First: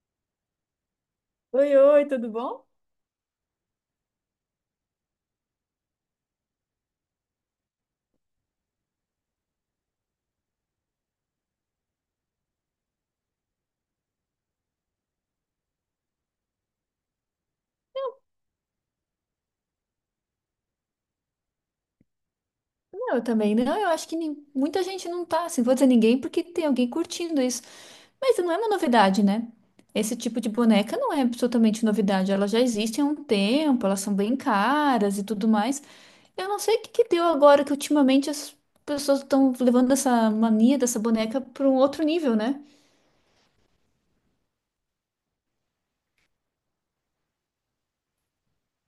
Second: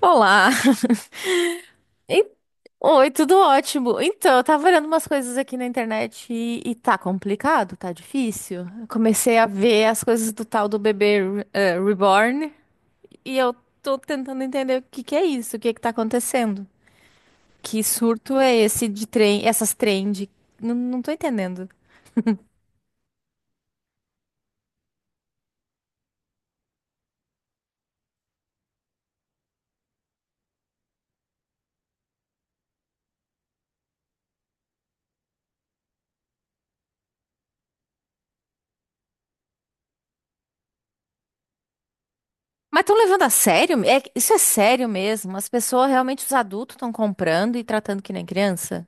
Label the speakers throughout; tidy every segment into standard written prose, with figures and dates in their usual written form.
Speaker 1: Olá!
Speaker 2: Oi, oi,
Speaker 1: En-
Speaker 2: tudo bom?
Speaker 1: Oi, tudo ótimo. Então, eu tava olhando umas coisas aqui na internet e tá complicado, tá difícil. Eu comecei a ver as coisas do tal do bebê reborn e eu tô tentando entender o que que é isso, o que que tá acontecendo. Que surto é esse de trem, essas trend? Não, não tô entendendo.
Speaker 2: Não, eu também não. Eu acho que muita gente não tá, assim, vou dizer ninguém porque tem alguém curtindo isso. Mas não é uma novidade, né? Esse tipo de boneca não é absolutamente novidade. Ela já existe há um tempo, elas são bem caras e tudo mais. Eu não sei o que que deu agora que ultimamente as pessoas estão levando essa mania dessa boneca para um outro nível, né?
Speaker 1: Mas estão levando a sério? É, isso é sério mesmo? As pessoas realmente, os adultos estão comprando e tratando que nem criança?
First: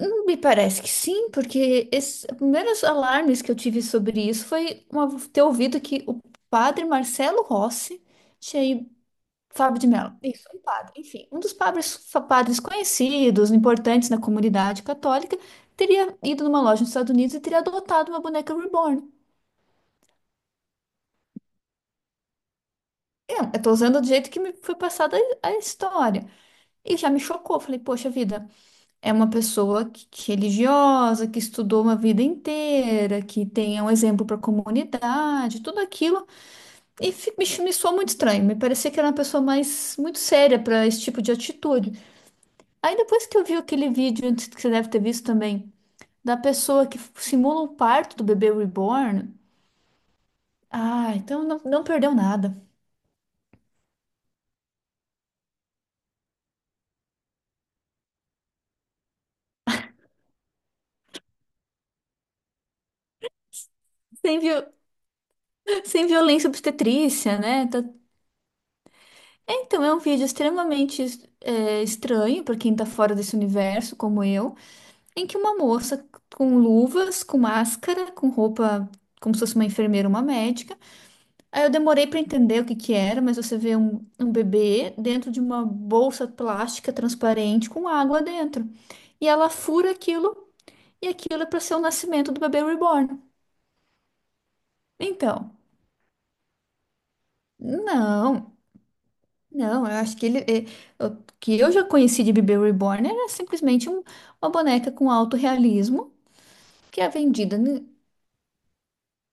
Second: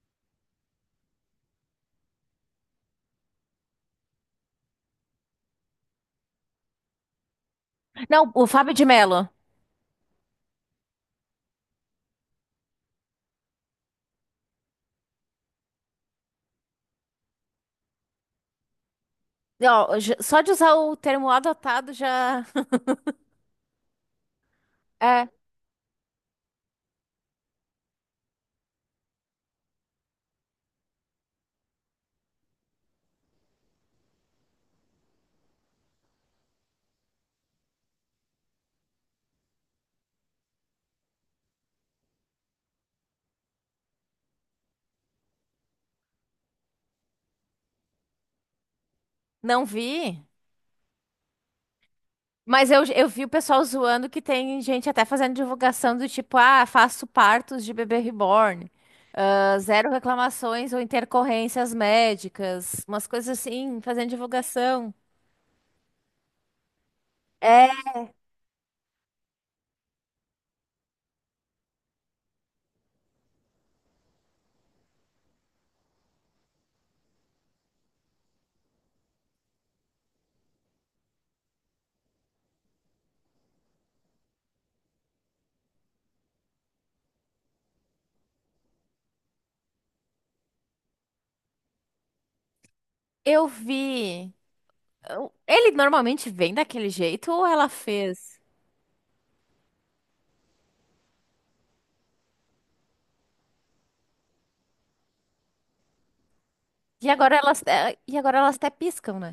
Speaker 2: Me parece que sim, porque esses primeiros alarmes que eu tive sobre isso foi ter ouvido que o padre Marcelo Rossi
Speaker 1: Não, o
Speaker 2: tinha
Speaker 1: Fábio de
Speaker 2: ido,
Speaker 1: Mello.
Speaker 2: Fábio de Mello, isso, um padre, enfim, um dos padres, padres conhecidos, importantes na comunidade católica, teria ido numa loja nos Estados Unidos e teria adotado uma boneca reborn.
Speaker 1: Ó, só de usar o termo adotado já.
Speaker 2: Eu tô usando do jeito que me foi passada
Speaker 1: É,
Speaker 2: a história. E já me chocou, falei, poxa vida. É uma pessoa que religiosa, que estudou uma vida inteira, que tem um exemplo para a comunidade, tudo aquilo. E me soou muito estranho. Me parecia que era uma pessoa mais muito séria para esse tipo de atitude. Aí depois que eu vi aquele vídeo, antes que você deve ter visto também, da pessoa que simula o parto do bebê reborn.
Speaker 1: não vi.
Speaker 2: Ah, então não, não perdeu nada.
Speaker 1: Mas eu vi o pessoal zoando que tem gente até fazendo divulgação do tipo, ah, faço partos de bebê reborn. Ah, zero reclamações ou intercorrências médicas. Umas coisas assim, fazendo
Speaker 2: Sem, viol,
Speaker 1: divulgação.
Speaker 2: Sem violência obstetrícia, né?
Speaker 1: É,
Speaker 2: Então, é um vídeo extremamente estranho para quem tá fora desse universo, como eu, em que uma moça com luvas, com máscara, com roupa como se fosse uma enfermeira, uma médica. Aí eu demorei para entender o que que era, mas você vê um bebê dentro de uma bolsa plástica transparente com água dentro. E ela fura aquilo, e aquilo é para ser o nascimento do bebê reborn.
Speaker 1: eu vi.
Speaker 2: Então,
Speaker 1: Ele normalmente vem daquele jeito ou ela fez?
Speaker 2: não. Não, eu acho que o que eu já conheci de bebê reborn era simplesmente uma boneca com alto realismo que
Speaker 1: E
Speaker 2: é
Speaker 1: agora
Speaker 2: vendida.
Speaker 1: elas, é, e agora elas até piscam, né?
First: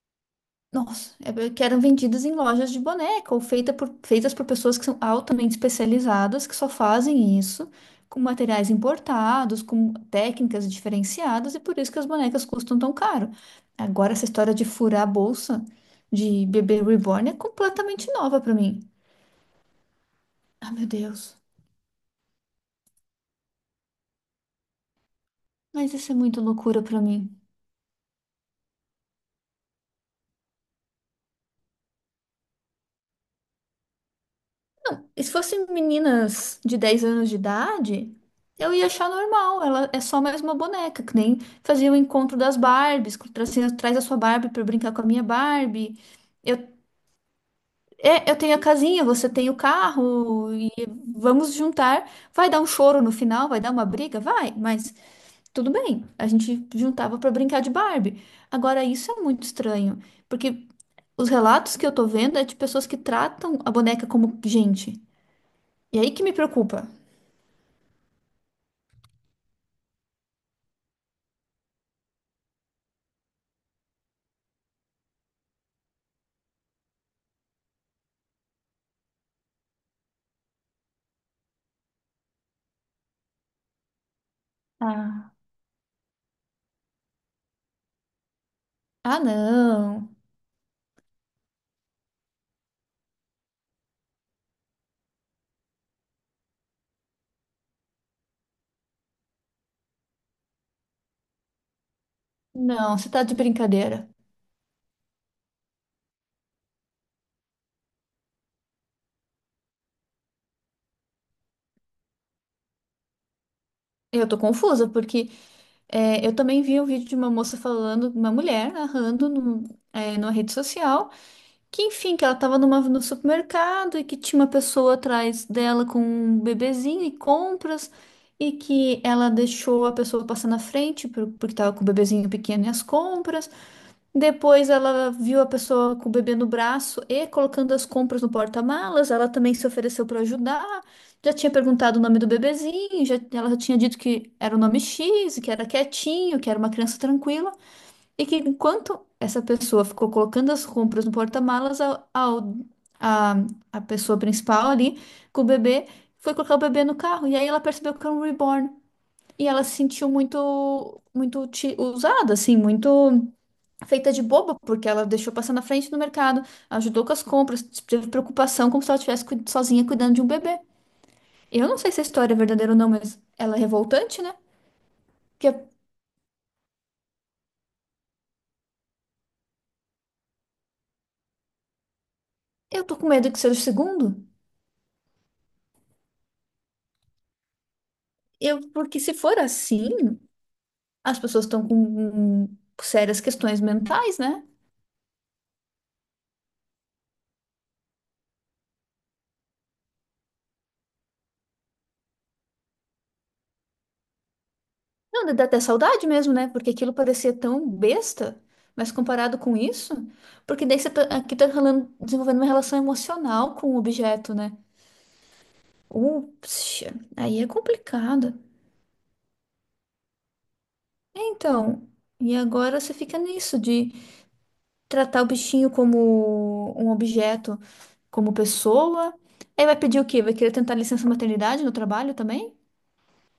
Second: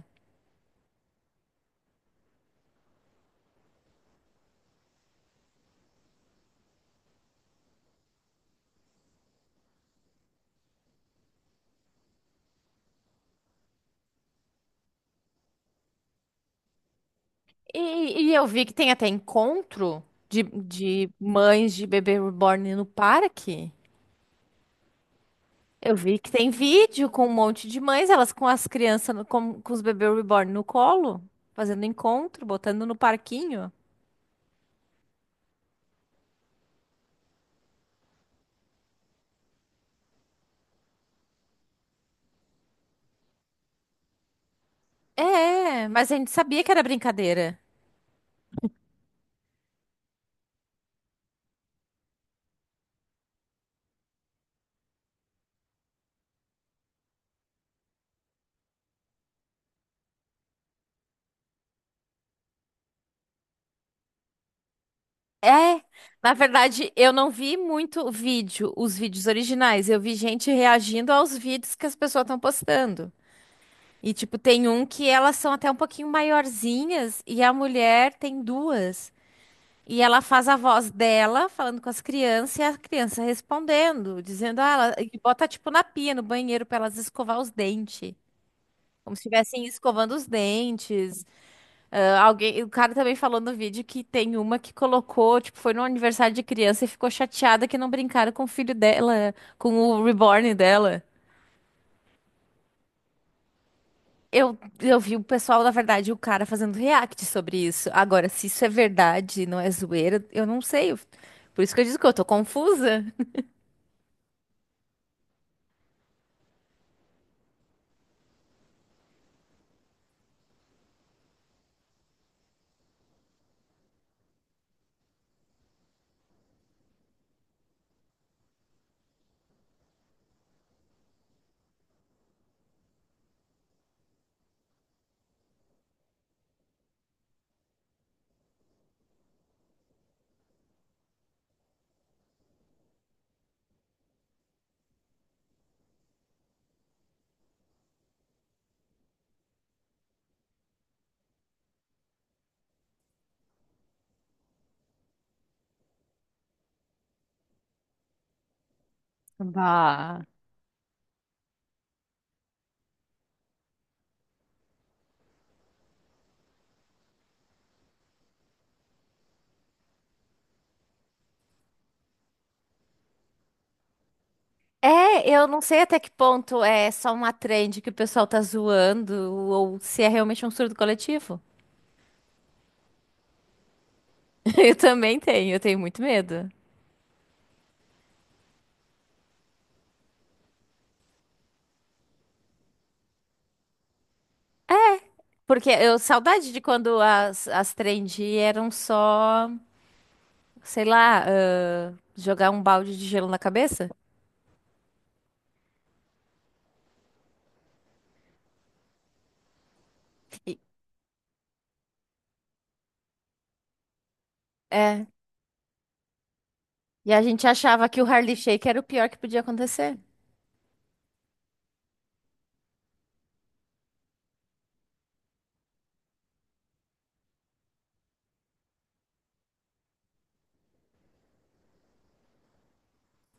Speaker 2: Nossa, que eram vendidas em lojas de boneca ou feitas por pessoas que são altamente especializadas, que só fazem isso com materiais importados, com técnicas diferenciadas, e por isso que as bonecas custam tão caro. Agora, essa história de furar a bolsa de bebê reborn é completamente
Speaker 1: E
Speaker 2: nova
Speaker 1: eu
Speaker 2: pra
Speaker 1: vi que
Speaker 2: mim.
Speaker 1: tem até encontro de,
Speaker 2: Ah, meu
Speaker 1: de
Speaker 2: Deus.
Speaker 1: mães de bebê reborn no parque.
Speaker 2: Mas
Speaker 1: Eu
Speaker 2: isso é
Speaker 1: vi que
Speaker 2: muito
Speaker 1: tem
Speaker 2: loucura pra
Speaker 1: vídeo com um
Speaker 2: mim.
Speaker 1: monte de mães, elas com as crianças, com os bebês reborn no colo, fazendo encontro, botando no parquinho.
Speaker 2: E se fossem meninas de 10 anos de idade, eu ia achar normal. Ela é só mais uma boneca, que nem fazia o encontro das Barbies, que traz a sua Barbie para brincar com a minha
Speaker 1: É,
Speaker 2: Barbie.
Speaker 1: mas a gente
Speaker 2: Eu,
Speaker 1: sabia que era brincadeira.
Speaker 2: eu tenho a casinha, você tem o carro, e vamos juntar. Vai dar um choro no final, vai dar uma briga, vai, mas tudo bem. A gente juntava para brincar de Barbie. Agora, isso é muito estranho, porque os relatos que eu tô vendo é de pessoas que tratam a boneca como gente.
Speaker 1: É,
Speaker 2: E aí que me
Speaker 1: na
Speaker 2: preocupa.
Speaker 1: verdade, eu não vi muito vídeo, os vídeos originais. Eu vi gente reagindo aos vídeos que as pessoas estão postando. E, tipo, tem um que elas são até um pouquinho maiorzinhas e a mulher tem duas. E ela faz a voz dela falando com as crianças e a criança respondendo, dizendo, ah, ela... e
Speaker 2: Ah,
Speaker 1: bota, tipo, na pia, no banheiro, pra elas escovar os dentes. Como
Speaker 2: ah,
Speaker 1: se estivessem
Speaker 2: não.
Speaker 1: escovando os dentes. Ah, alguém... O cara também falou no vídeo que tem uma que colocou, tipo, foi no aniversário de criança e ficou chateada que não brincaram com o filho dela, com o reborn dela.
Speaker 2: Não, você tá de brincadeira.
Speaker 1: Eu vi o pessoal, na verdade, o cara fazendo react sobre isso. Agora, se isso é verdade, não é zoeira, eu não sei. Por isso que eu digo que eu tô confusa.
Speaker 2: Eu tô confusa, porque eu também vi um vídeo de uma moça falando, uma mulher narrando numa rede social, que enfim, que ela tava no supermercado e que tinha uma pessoa atrás dela com um bebezinho e compras, e que ela deixou a pessoa passar na frente porque tava com o bebezinho pequeno e as compras. Depois ela viu a pessoa com o bebê no braço e colocando as compras no porta-malas. Ela também se ofereceu para ajudar. Já tinha perguntado o nome do bebezinho, já, ela já tinha dito que era o nome X, e que era quietinho, que era uma criança tranquila. E que enquanto essa pessoa ficou colocando as compras no porta-malas, a a pessoa principal ali com o bebê foi colocar o bebê no carro. E aí ela percebeu que era um reborn. E ela se sentiu
Speaker 1: Bah.
Speaker 2: muito, muito usada, assim, muito feita de boba, porque ela deixou passar na frente do mercado, ajudou com as compras, teve preocupação como se ela estivesse sozinha cuidando de um bebê. Eu não sei se a história é verdadeira ou não, mas ela é revoltante, né?
Speaker 1: É, eu não
Speaker 2: Porque
Speaker 1: sei até que ponto é só uma trend que o pessoal tá zoando ou se é realmente um surto coletivo.
Speaker 2: eu tô com medo que seja o segundo.
Speaker 1: Eu também tenho, eu tenho muito medo.
Speaker 2: Porque se for assim, as pessoas estão com sérias questões mentais, né?
Speaker 1: Porque eu saudade de quando as trend eram só, sei lá, ah, jogar um balde de gelo na cabeça.
Speaker 2: Não, dá até saudade mesmo, né? Porque aquilo parecia tão besta, mas comparado com isso,
Speaker 1: E-
Speaker 2: porque daí aqui tá desenvolvendo uma relação emocional com o objeto, né?
Speaker 1: É.
Speaker 2: Ups,
Speaker 1: E a
Speaker 2: aí
Speaker 1: gente
Speaker 2: é
Speaker 1: achava que o
Speaker 2: complicado.
Speaker 1: Harley Shake era o pior que podia acontecer.
Speaker 2: Então, e agora você fica nisso de tratar o bichinho como um objeto, como pessoa. Aí vai pedir o quê? Vai querer tentar licença maternidade no trabalho também?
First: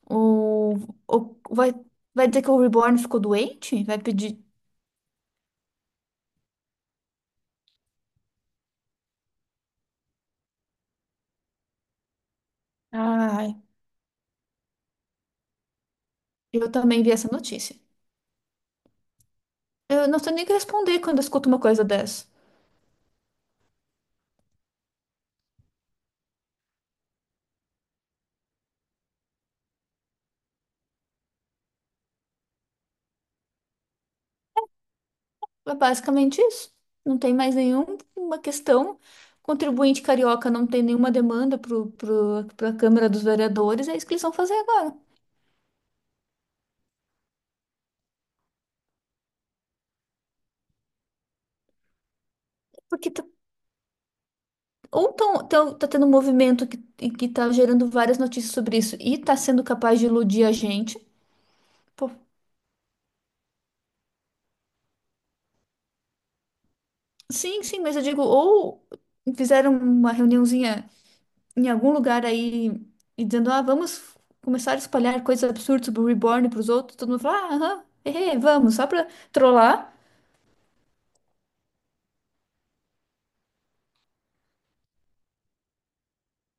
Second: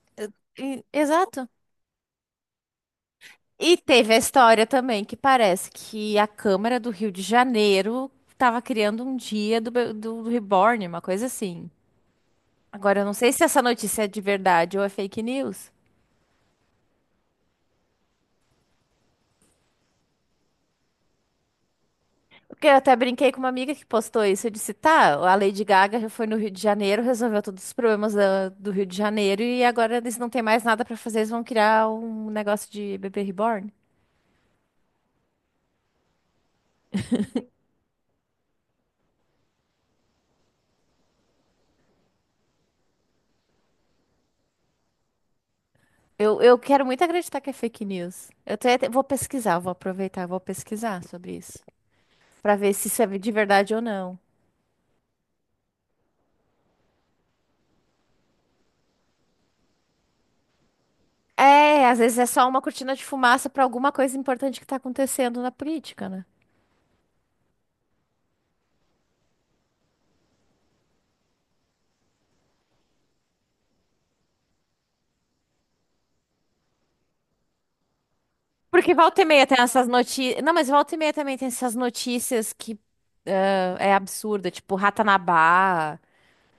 Speaker 2: Ou, ou
Speaker 1: Exato.
Speaker 2: vai dizer que o Reborn ficou
Speaker 1: E
Speaker 2: doente? Vai
Speaker 1: teve a
Speaker 2: pedir.
Speaker 1: história também que parece que a Câmara do Rio de Janeiro estava criando um dia do, do Reborn, uma coisa assim. Agora, eu não sei se
Speaker 2: Ai,
Speaker 1: essa notícia é de verdade ou é fake news.
Speaker 2: eu também vi essa notícia. Eu não sei nem o que responder quando eu escuto uma coisa dessa.
Speaker 1: Porque eu até brinquei com uma amiga que postou isso. Eu disse, tá, a Lady Gaga já foi no Rio de Janeiro, resolveu todos os problemas do Rio de Janeiro e agora eles não têm mais nada para fazer, eles vão criar um negócio de bebê reborn.
Speaker 2: É basicamente isso. Não tem mais nenhuma questão. Contribuinte carioca não tem nenhuma demanda para a Câmara dos Vereadores, é isso que eles vão fazer agora.
Speaker 1: Eu quero muito acreditar que é fake news. Eu até vou pesquisar, vou aproveitar, vou pesquisar sobre isso. Pra ver se isso é
Speaker 2: Porque tá,
Speaker 1: de verdade ou não.
Speaker 2: tá tendo um movimento e que tá gerando várias notícias sobre isso e tá sendo capaz de iludir a gente.
Speaker 1: É, às
Speaker 2: Pô,
Speaker 1: vezes é só uma cortina de fumaça pra alguma coisa importante que tá acontecendo na política, né?
Speaker 2: sim, sim, mas eu digo, ou fizeram uma reuniãozinha em algum lugar aí e dizendo, ah, vamos começar a espalhar coisas absurdas sobre o Reborn para os outros, todo mundo fala, ah, aham, hehe, vamos, só
Speaker 1: Porque
Speaker 2: para
Speaker 1: volta e meia tem essas
Speaker 2: trollar.
Speaker 1: notícias. Não, mas volta e meia também tem essas notícias que ah, é absurda, tipo Ratanabá.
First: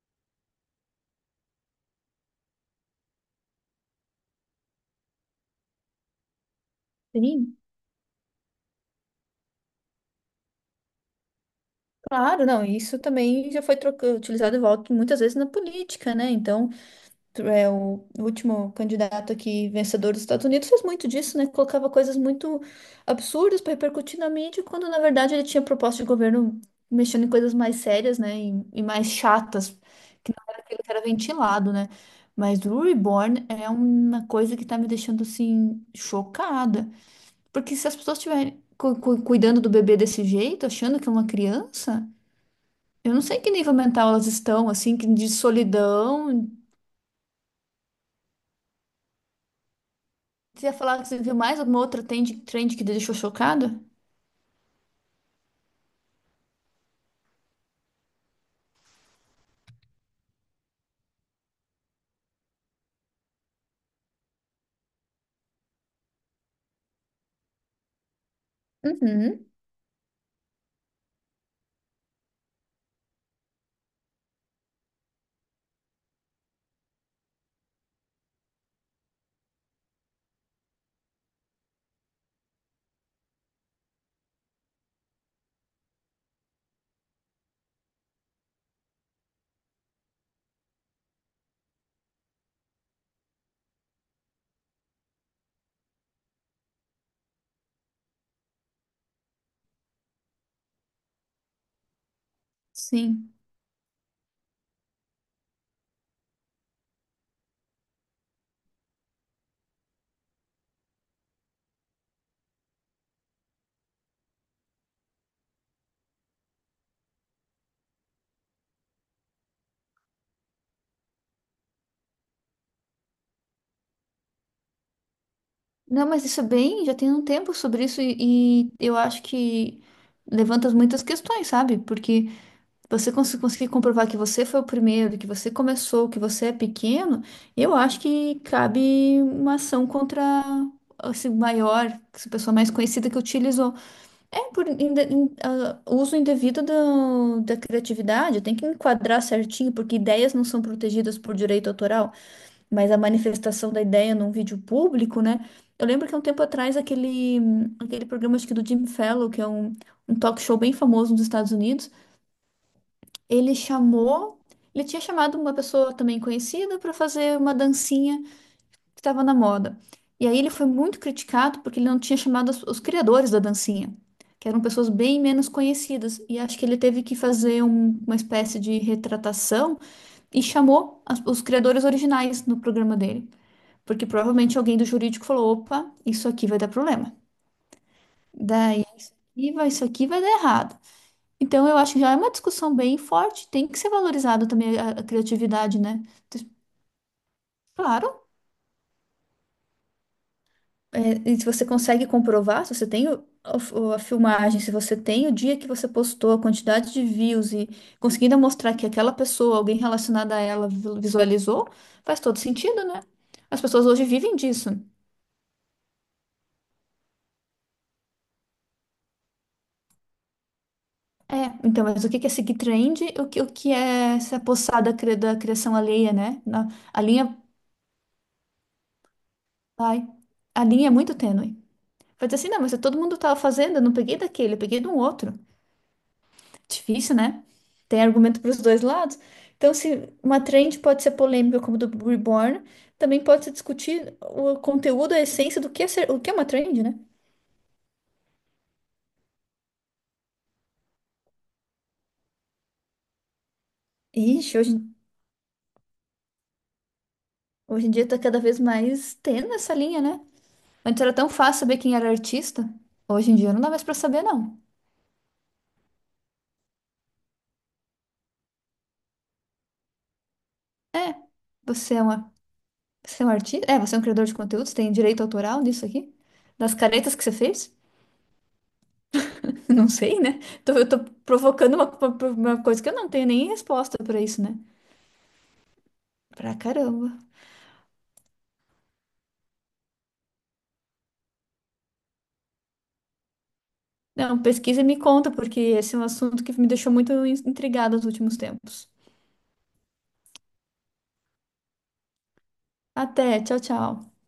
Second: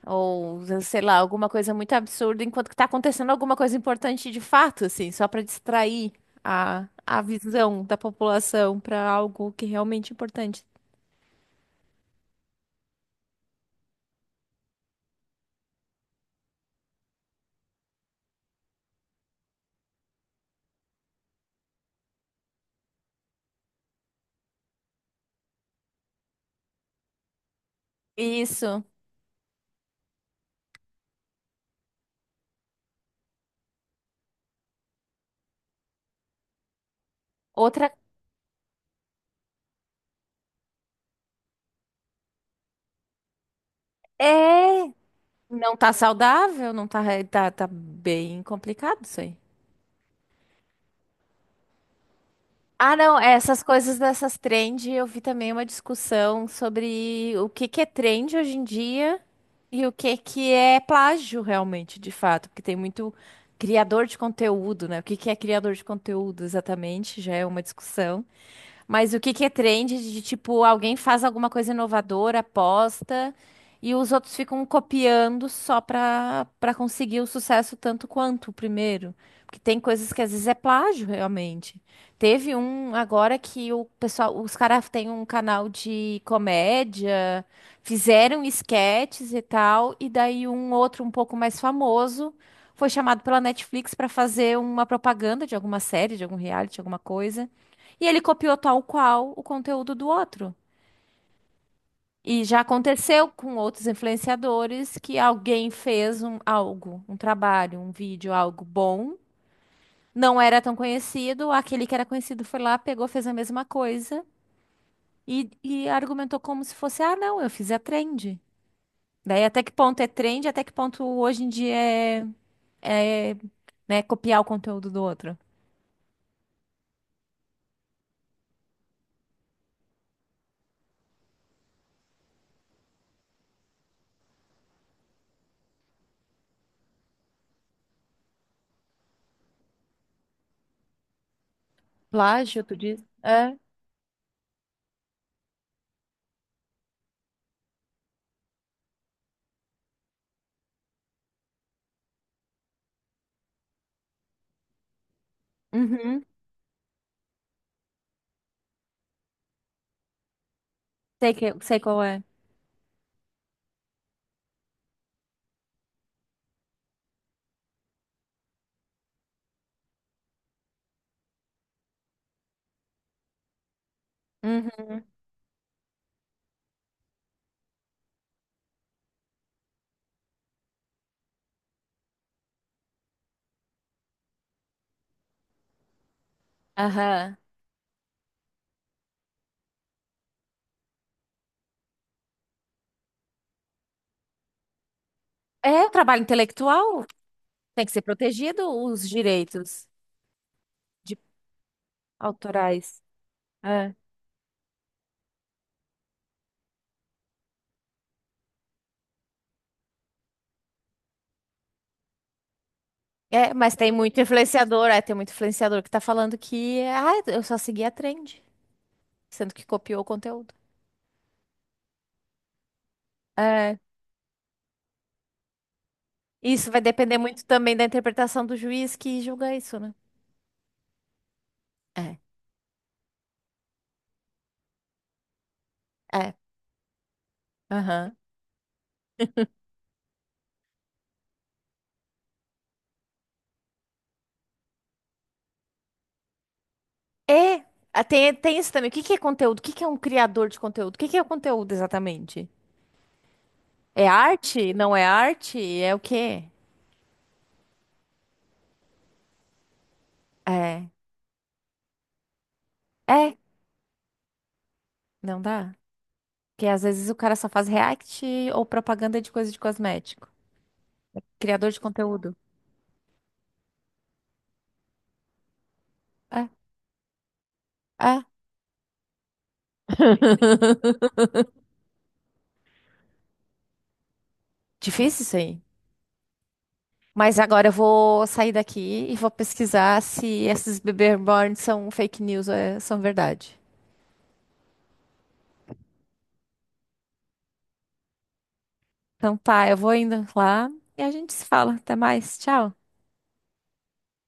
Speaker 1: Ou, sei lá, alguma coisa muito absurda enquanto que tá acontecendo alguma coisa importante de fato, assim, só pra distrair a
Speaker 2: Sim.
Speaker 1: visão da população pra algo que é realmente importante.
Speaker 2: Claro, não, isso também já foi utilizado e volta muitas vezes na política, né? Então, o último candidato aqui, vencedor dos Estados Unidos, fez muito disso, né? Colocava coisas muito absurdas para repercutir na mídia, quando na verdade ele tinha proposta de governo mexendo em coisas mais sérias, né? E
Speaker 1: Isso.
Speaker 2: mais chatas, que não era aquilo que era ventilado, né? Mas o Reborn é uma coisa que tá me deixando assim chocada, porque
Speaker 1: Outra
Speaker 2: se as pessoas estiverem cuidando do bebê desse jeito, achando que é uma criança. Eu não sei que nível mental elas estão,
Speaker 1: é
Speaker 2: assim, que de
Speaker 1: não tá
Speaker 2: solidão.
Speaker 1: saudável, não tá, tá, tá bem complicado isso aí.
Speaker 2: Você ia falar que você viu mais alguma outra trend que te
Speaker 1: Ah,
Speaker 2: deixou
Speaker 1: não, é, essas
Speaker 2: chocada?
Speaker 1: coisas dessas trend, eu vi também uma discussão sobre o que que é trend hoje em dia e o que que é plágio realmente, de fato, porque tem muito criador de conteúdo, né? O que que é criador de conteúdo exatamente, já é uma discussão. Mas o que que
Speaker 2: Uhum.
Speaker 1: é trend de tipo, alguém faz alguma coisa inovadora, posta e os outros ficam copiando só pra conseguir o sucesso tanto quanto o primeiro. Porque tem coisas que às vezes é plágio, realmente. Teve um agora que o pessoal, os caras têm um canal de comédia, fizeram esquetes e tal, e daí um outro um pouco mais famoso foi chamado pela Netflix pra fazer uma propaganda de alguma série, de algum reality, alguma coisa. E ele copiou tal qual o conteúdo do outro. E já aconteceu
Speaker 2: Sim.
Speaker 1: com outros influenciadores que alguém fez um, algo, um trabalho, um vídeo, algo bom, não era tão conhecido, aquele que era conhecido foi lá, pegou, fez a mesma coisa e argumentou como se fosse, ah, não, eu fiz a trend. Daí até que ponto é trend, até que ponto hoje em dia é, né, copiar o conteúdo do outro.
Speaker 2: Não, mas isso é bem, já tem um tempo sobre isso e eu acho que levanta muitas questões, sabe? Porque você conseguir comprovar que você foi o primeiro, que você começou, que você é pequeno, eu acho que cabe uma ação contra esse maior, essa pessoa
Speaker 1: Plágio,
Speaker 2: mais
Speaker 1: tu diz?
Speaker 2: conhecida que
Speaker 1: É.
Speaker 2: utilizou. É por uso indevido da criatividade, tem que enquadrar certinho, porque ideias não são protegidas por direito autoral, mas a manifestação da ideia num vídeo público, né? Eu lembro que há um
Speaker 1: Uhum.
Speaker 2: tempo atrás aquele programa, acho que do Jim Fallon, que é um talk show bem famoso nos
Speaker 1: Sei
Speaker 2: Estados
Speaker 1: que, sei
Speaker 2: Unidos,
Speaker 1: qual é.
Speaker 2: ele chamou, ele tinha chamado uma pessoa também conhecida para fazer uma dancinha que estava na moda. E aí ele foi muito criticado porque ele não tinha chamado os criadores da dancinha, que eram pessoas
Speaker 1: Uhum.
Speaker 2: bem menos conhecidas. E acho que ele teve que fazer uma espécie de retratação e chamou os criadores originais no programa dele. Porque provavelmente alguém do jurídico falou: opa, isso aqui vai dar problema.
Speaker 1: Aham.
Speaker 2: Daí vai, isso aqui vai dar errado. Então eu acho que já é uma discussão bem forte, tem que ser valorizado também a criatividade,
Speaker 1: É o
Speaker 2: né?
Speaker 1: trabalho intelectual, tem que ser
Speaker 2: Claro.
Speaker 1: protegido os direitos de
Speaker 2: É, e se você consegue comprovar, se você
Speaker 1: autorais.
Speaker 2: tem
Speaker 1: É.
Speaker 2: a filmagem, se você tem o dia que você postou, a quantidade de views e conseguindo mostrar que aquela pessoa, alguém relacionado a ela, visualizou, faz todo sentido, né?
Speaker 1: É,
Speaker 2: As
Speaker 1: mas
Speaker 2: pessoas
Speaker 1: tem
Speaker 2: hoje
Speaker 1: muito
Speaker 2: vivem disso.
Speaker 1: influenciador, é, tem muito influenciador que tá falando que, ah, eu só segui a trend, sendo que copiou o conteúdo.
Speaker 2: É, então, mas o que que é seguir trend? O que
Speaker 1: É.
Speaker 2: é se apossar da criação alheia, né?
Speaker 1: Isso vai
Speaker 2: A
Speaker 1: depender
Speaker 2: linha,
Speaker 1: muito também da interpretação do juiz que julga isso, né?
Speaker 2: ai, a linha é muito tênue.
Speaker 1: É,
Speaker 2: Vai dizer assim, não, mas todo mundo estava fazendo, eu não peguei daquele, eu peguei de um outro.
Speaker 1: é.
Speaker 2: Difícil, né? Tem
Speaker 1: Aham.
Speaker 2: argumento para os dois lados. Então, se uma trend pode ser polêmica, como do Reborn, também pode se discutir o conteúdo, a essência do que é ser, o que é uma trend, né?
Speaker 1: É, ah, tem, tem isso também. O que que é conteúdo? O que que é um criador de conteúdo? O que que é o conteúdo exatamente? É
Speaker 2: Ixi,
Speaker 1: arte? Não é arte? É o quê?
Speaker 2: hoje em dia tá cada vez mais tendo essa linha, né?
Speaker 1: É.
Speaker 2: Antes era tão fácil saber quem era artista. Hoje em
Speaker 1: É,
Speaker 2: dia não dá mais pra saber, não.
Speaker 1: não dá. Porque às vezes o cara só faz react ou propaganda de coisa de cosmético.
Speaker 2: É,
Speaker 1: Criador de
Speaker 2: você é uma,
Speaker 1: conteúdo.
Speaker 2: você é um artista? É, você é um criador de conteúdos, tem direito autoral nisso aqui?
Speaker 1: É,
Speaker 2: Das caretas que você fez?
Speaker 1: é.
Speaker 2: Não sei, né? Eu tô provocando uma coisa que eu não tenho nem resposta pra isso, né?
Speaker 1: Difícil isso aí.
Speaker 2: Pra caramba.
Speaker 1: Mas agora eu vou sair daqui e vou pesquisar se esses bebê reborn são fake news ou são verdade.
Speaker 2: Não, pesquisa e me conta, porque esse é um assunto que me deixou muito intrigada nos últimos tempos.
Speaker 1: Então tá, eu vou indo lá e a gente se fala. Até mais. Tchau.
Speaker 2: Até, tchau, tchau.